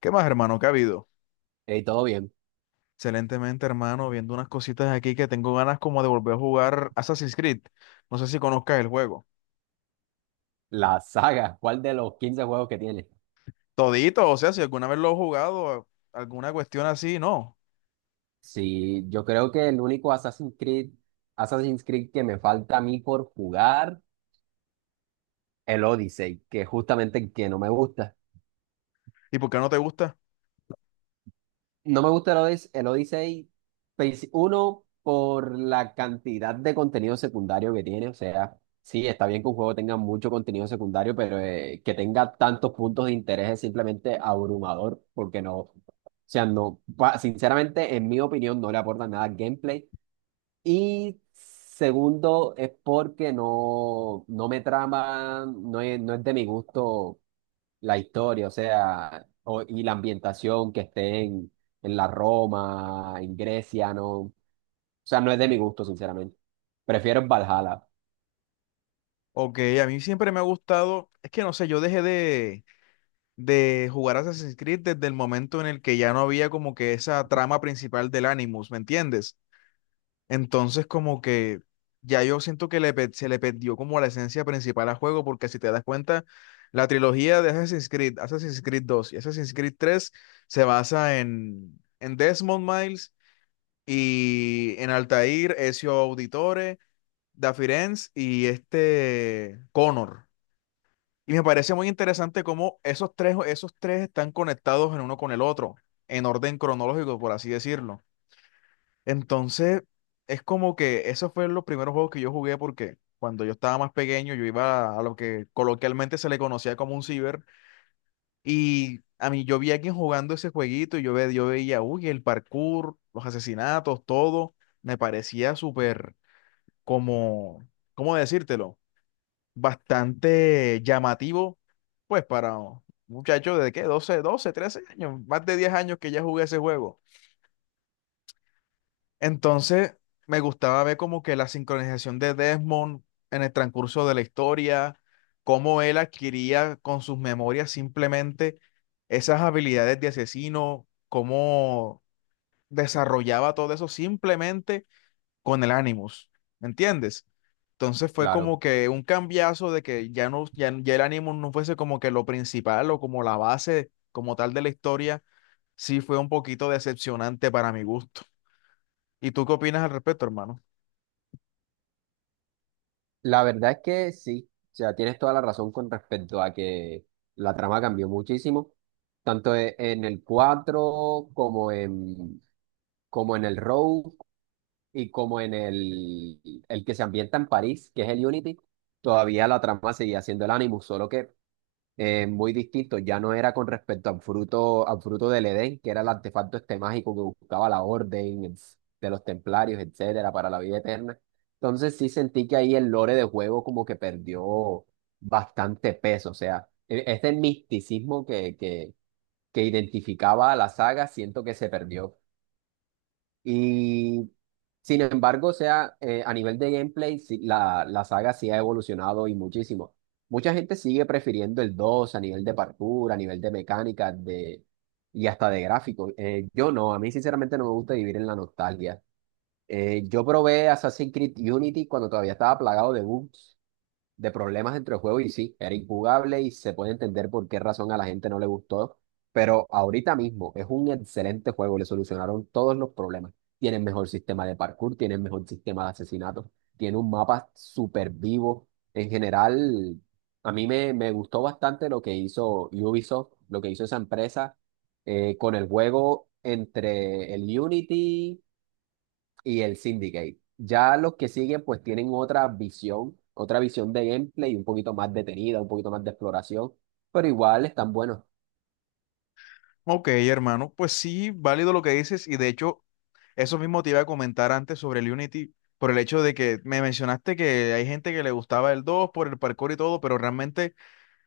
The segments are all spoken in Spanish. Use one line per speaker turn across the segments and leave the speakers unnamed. ¿Qué más, hermano? ¿Qué ha habido?
Y todo bien.
Excelentemente, hermano, viendo unas cositas aquí que tengo ganas como de volver a jugar Assassin's Creed. No sé si conozcas el juego.
La saga, ¿cuál de los 15 juegos que tiene?
Todito, o sea, si alguna vez lo has jugado, alguna cuestión así, no.
Sí, yo creo que el único Assassin's Creed que me falta a mí por jugar, el Odyssey, que es justamente el que no me gusta.
¿Y por qué no te gusta?
No me gusta el Odyssey, pues, uno, por la cantidad de contenido secundario que tiene. O sea, sí, está bien que un juego tenga mucho contenido secundario, pero que tenga tantos puntos de interés es simplemente abrumador, porque no, o sea, no, sinceramente, en mi opinión, no le aporta nada al gameplay. Y segundo, es porque no, no me trama, no es de mi gusto la historia, o sea, y la ambientación, que esté en la Roma, en Grecia, no, o sea, no es de mi gusto, sinceramente. Prefiero el Valhalla,
Ok, a mí siempre me ha gustado, es que no sé, yo dejé de jugar Assassin's Creed desde el momento en el que ya no había como que esa trama principal del Animus, ¿me entiendes? Entonces, como que ya yo siento que se le perdió como la esencia principal al juego, porque si te das cuenta, la trilogía de Assassin's Creed, Assassin's Creed dos y Assassin's Creed tres se basa en Desmond Miles y en Altair, Ezio Auditore, Da Firenze y este Connor. Y me parece muy interesante cómo esos tres están conectados en uno con el otro, en orden cronológico, por así decirlo. Entonces, es como que esos fueron los primeros juegos que yo jugué porque cuando yo estaba más pequeño yo iba a lo que coloquialmente se le conocía como un ciber y a mí yo vi a alguien jugando ese jueguito y yo, ve, yo veía, uy, el parkour, los asesinatos, todo, me parecía súper como, ¿cómo decírtelo? Bastante llamativo, pues para un muchacho de qué, doce 13 años, más de 10 años que ya jugué ese juego. Entonces, me gustaba ver como que la sincronización de Desmond en el transcurso de la historia, cómo él adquiría con sus memorias simplemente esas habilidades de asesino, cómo desarrollaba todo eso simplemente con el Animus, ¿me entiendes? Entonces fue
claro.
como que un cambiazo de que ya el Animus no fuese como que lo principal o como la base como tal de la historia, sí fue un poquito decepcionante para mi gusto. ¿Y tú qué opinas al respecto, hermano?
La verdad es que sí, o sea, tienes toda la razón con respecto a que la trama cambió muchísimo, tanto en el cuatro, como en el Road y como en el que se ambienta en París, que es el Unity, todavía la trama seguía siendo el Animus, solo que muy distinto. Ya no era con respecto al fruto del Edén, que era el artefacto este mágico que buscaba la orden, de los templarios, etcétera, para la vida eterna. Entonces sí sentí que ahí el lore de juego como que perdió bastante peso. O sea, este misticismo que identificaba a la saga, siento que se perdió. Y sin embargo, o sea, a nivel de gameplay, sí, la saga sí ha evolucionado y muchísimo. Mucha gente sigue prefiriendo el 2 a nivel de parkour, a nivel de mecánica de, y hasta de gráfico. Yo no, a mí sinceramente no me gusta vivir en la nostalgia. Yo probé Assassin's Creed Unity cuando todavía estaba plagado de bugs, de problemas entre el juego, y sí, era injugable y se puede entender por qué razón a la gente no le gustó, pero ahorita mismo es un excelente juego, le solucionaron todos los problemas. Tienen mejor sistema de parkour, tienen mejor sistema de asesinatos, tiene un mapa súper vivo. En general, a mí me gustó bastante lo que hizo Ubisoft, lo que hizo esa empresa con el juego entre el Unity y el Syndicate. Ya los que siguen pues tienen otra visión de gameplay un poquito más detenida, un poquito más de exploración, pero igual están buenos.
Ok, hermano, pues sí, válido lo que dices y de hecho eso mismo te iba a comentar antes sobre el Unity por el hecho de que me mencionaste que hay gente que le gustaba el dos por el parkour y todo, pero realmente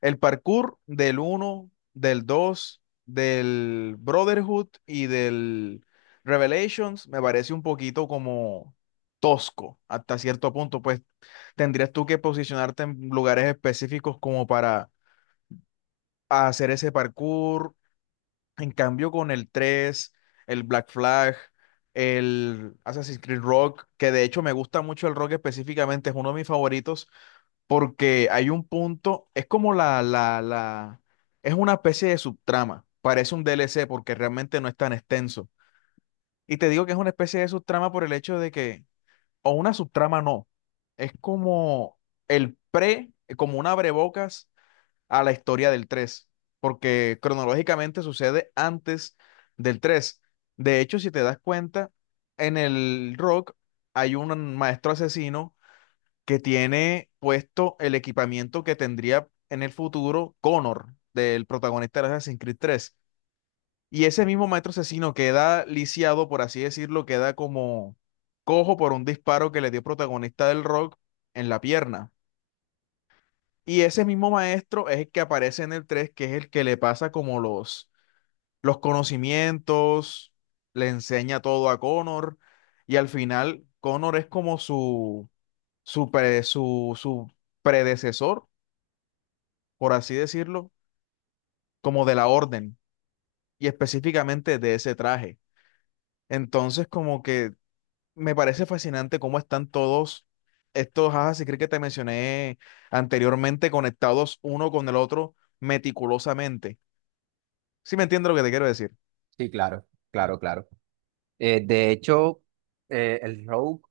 el parkour del uno, del 2, del Brotherhood y del Revelations me parece un poquito como tosco hasta cierto punto, pues tendrías tú que posicionarte en lugares específicos como para hacer ese parkour, en cambio, con el tres, el Black Flag, el Assassin's Creed Rock, que de hecho me gusta mucho el rock específicamente, es uno de mis favoritos, porque hay un punto, es como es una especie de subtrama, parece un DLC porque realmente no es tan extenso. Y te digo que es una especie de subtrama por el hecho de que, o una subtrama no, es como el pre, como un abrebocas a la historia del 3 porque cronológicamente sucede antes del tres. De hecho, si te das cuenta, en el rock hay un maestro asesino que tiene puesto el equipamiento que tendría en el futuro Connor, del protagonista de Assassin's Creed tres. Y ese mismo maestro asesino queda lisiado, por así decirlo, queda como cojo por un disparo que le dio el protagonista del rock en la pierna. Y ese mismo maestro es el que aparece en el 3 que es el que le pasa como los conocimientos, le enseña todo a Connor, y al final Connor es como su predecesor, por así decirlo, como de la orden, y específicamente de ese traje. Entonces, como que me parece fascinante cómo están todos estos Assassin's Creed que te mencioné anteriormente conectados uno con el otro meticulosamente. Sí me entiendo lo que te quiero decir.
Sí, claro, claro, claro. De hecho, el Rogue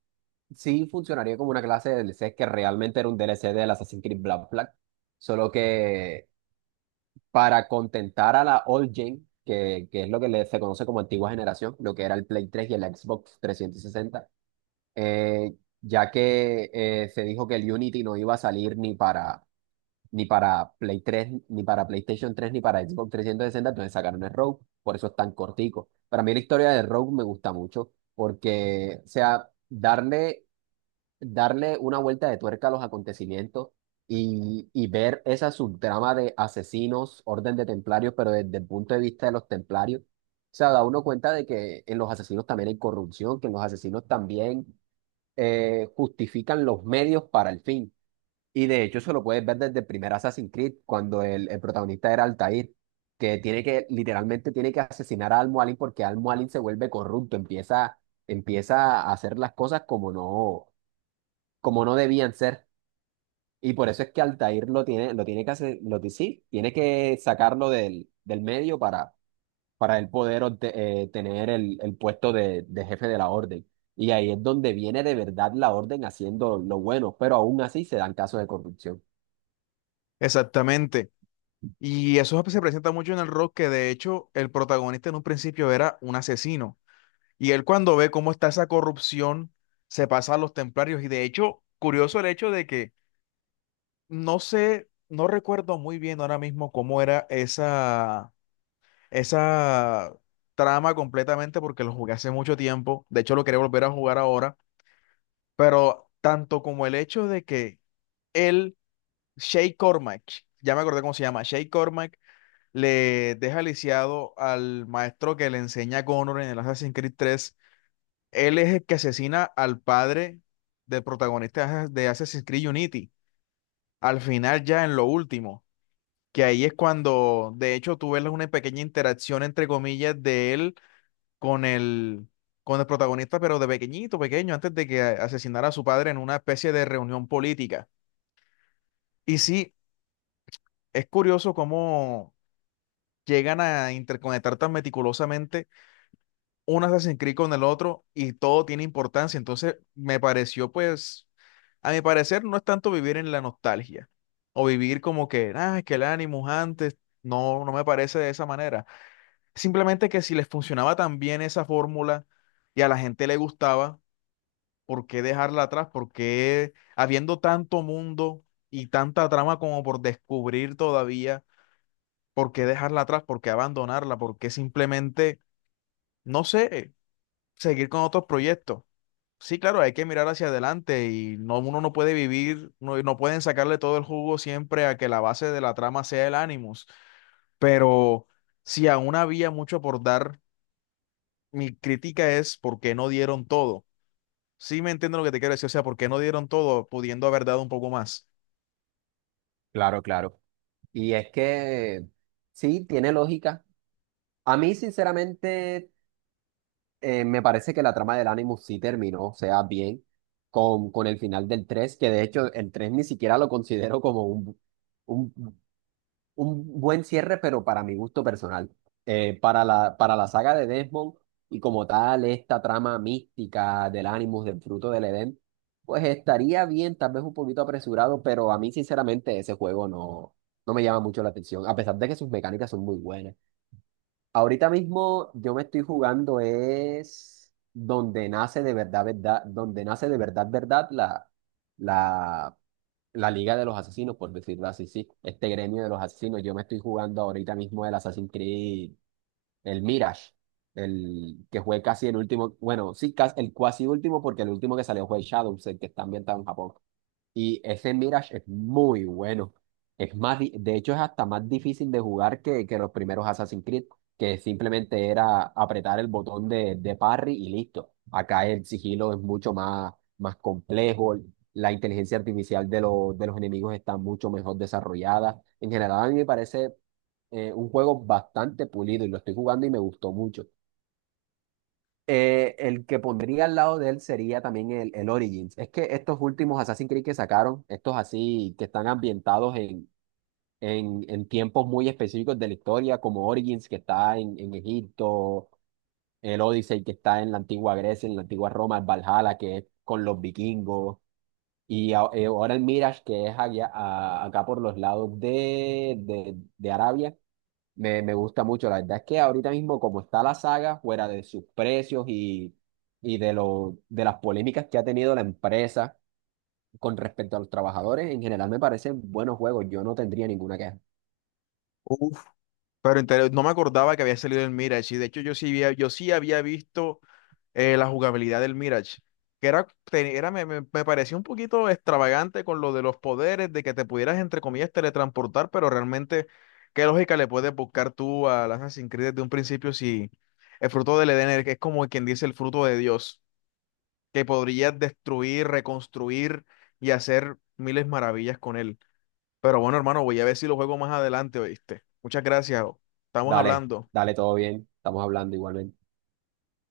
sí funcionaría como una clase de DLC, que realmente era un DLC del Assassin's Creed Black Flag, solo que para contentar a la old gen, que es lo que se conoce como antigua generación, lo que era el Play 3 y el Xbox 360, eh, ya que se dijo que el Unity no iba a salir ni para, Play 3 ni para PlayStation 3 ni para Xbox 360, entonces sacaron el Rogue, por eso es tan cortico. Para mí la historia de Rogue me gusta mucho, porque, o sea, darle una vuelta de tuerca a los acontecimientos y ver esa subtrama de asesinos, orden de templarios, pero desde el punto de vista de los templarios. O sea, da uno cuenta de que en los asesinos también hay corrupción, que en los asesinos también justifican los medios para el fin. Y de hecho, eso lo puedes ver desde el primer Assassin's Creed, cuando el protagonista era Altair, que tiene que, literalmente tiene que asesinar a Al-Mualim porque Al-Mualim se vuelve corrupto, empieza a hacer las cosas como no, debían ser. Y por eso es que Altair lo tiene que hacer, lo, sí, tiene que sacarlo del medio, para él poder tener el puesto de jefe de la orden. Y ahí es donde viene de verdad la orden haciendo lo bueno, pero aún así se dan casos de corrupción.
Exactamente. Y eso se presenta mucho en el rock, que de hecho el protagonista en un principio era un asesino. Y él cuando ve cómo está esa corrupción, se pasa a los templarios. Y de hecho, curioso el hecho de que no sé, no recuerdo muy bien ahora mismo cómo era esa trama completamente, porque lo jugué hace mucho tiempo. De hecho, lo quería volver a jugar ahora. Pero tanto como el hecho de que él Shay Cormac, ya me acordé cómo se llama, Shay Cormac le deja lisiado al maestro que le enseña a Connor en el Assassin's Creed 3. Él es el que asesina al padre del protagonista de Assassin's Creed Unity, al final ya en lo último, que ahí es cuando de hecho tú ves una pequeña interacción entre comillas de él con el, con el protagonista, pero de pequeñito, pequeño, antes de que asesinara a su padre en una especie de reunión política. Y sí, es curioso cómo llegan a interconectar tan meticulosamente un Assassin's Creed con el otro y todo tiene importancia. Entonces, me pareció, pues, a mi parecer, no es tanto vivir en la nostalgia o vivir como que, ah, es que el Animus antes, no, no me parece de esa manera. Simplemente que si les funcionaba tan bien esa fórmula y a la gente le gustaba, ¿por qué dejarla atrás? ¿Por qué habiendo tanto mundo y tanta trama como por descubrir todavía? ¿Por qué dejarla atrás? ¿Por qué abandonarla? ¿Por qué simplemente no sé, seguir con otros proyectos? Sí, claro, hay que mirar hacia adelante y no, uno no puede vivir, no, no pueden sacarle todo el jugo siempre a que la base de la trama sea el Animus, pero si aún había mucho por dar, mi crítica es por qué no dieron todo. Sí me entiendo lo que te quiero decir, o sea, por qué no dieron todo, pudiendo haber dado un poco más.
Claro, claro. Y es que sí, tiene lógica. A mí, sinceramente, me parece que la trama del Animus sí terminó, o sea, bien, con el final del tres, que de hecho el 3 ni siquiera lo considero como un, un un buen cierre, pero para mi gusto personal. Para la saga de Desmond y como tal, esta trama mística del Animus, del fruto del Edén, pues estaría bien, tal vez un poquito apresurado, pero a mí sinceramente ese juego no, no me llama mucho la atención, a pesar de que sus mecánicas son muy buenas. Ahorita mismo yo me estoy jugando, es donde nace de verdad, verdad, donde nace de verdad, verdad la la Liga de los Asesinos, por decirlo así, sí. Este gremio de los asesinos, yo me estoy jugando ahorita mismo el Assassin's Creed, el Mirage, el que fue casi el último, bueno, sí, casi, el cuasi último, porque el último que salió fue el Shadows, el que está ambientado en Japón. Y ese Mirage es muy bueno. Es más, de hecho, es hasta más difícil de jugar que los primeros Assassin's Creed, que simplemente era apretar el botón de parry y listo. Acá el sigilo es mucho más complejo. La inteligencia artificial los de los enemigos está mucho mejor desarrollada. En general, a mí me parece un juego bastante pulido, y lo estoy jugando y me gustó mucho. El que pondría al lado de él sería también el Origins. Es que estos últimos Assassin's Creed que sacaron, estos así que están ambientados en tiempos muy específicos de la historia, como Origins que está en Egipto, el Odyssey que está en la antigua Grecia, en la antigua Roma, el Valhalla que es con los vikingos, y ahora el Mirage, que es acá por los lados de Arabia, me gusta mucho. La verdad es que ahorita mismo, como está la saga, fuera de sus precios, y de lo, de las polémicas que ha tenido la empresa con respecto a los trabajadores, en general me parecen buenos juegos. Yo no tendría ninguna queja.
Uf, pero inter- no me acordaba que había salido el Mirage y de hecho yo sí había visto la jugabilidad del Mirage, que era, me parecía un poquito extravagante con lo de los poderes, de que te pudieras, entre comillas, teletransportar, pero realmente, ¿qué lógica le puedes buscar tú al Assassin's Creed desde un principio si el fruto del Edén es como quien dice el fruto de Dios, que podrías destruir, reconstruir y hacer miles maravillas con él? Pero bueno, hermano, voy a ver si lo juego más adelante, ¿oíste? Muchas gracias, estamos
Dale,
hablando.
dale, todo bien. Estamos hablando igualmente.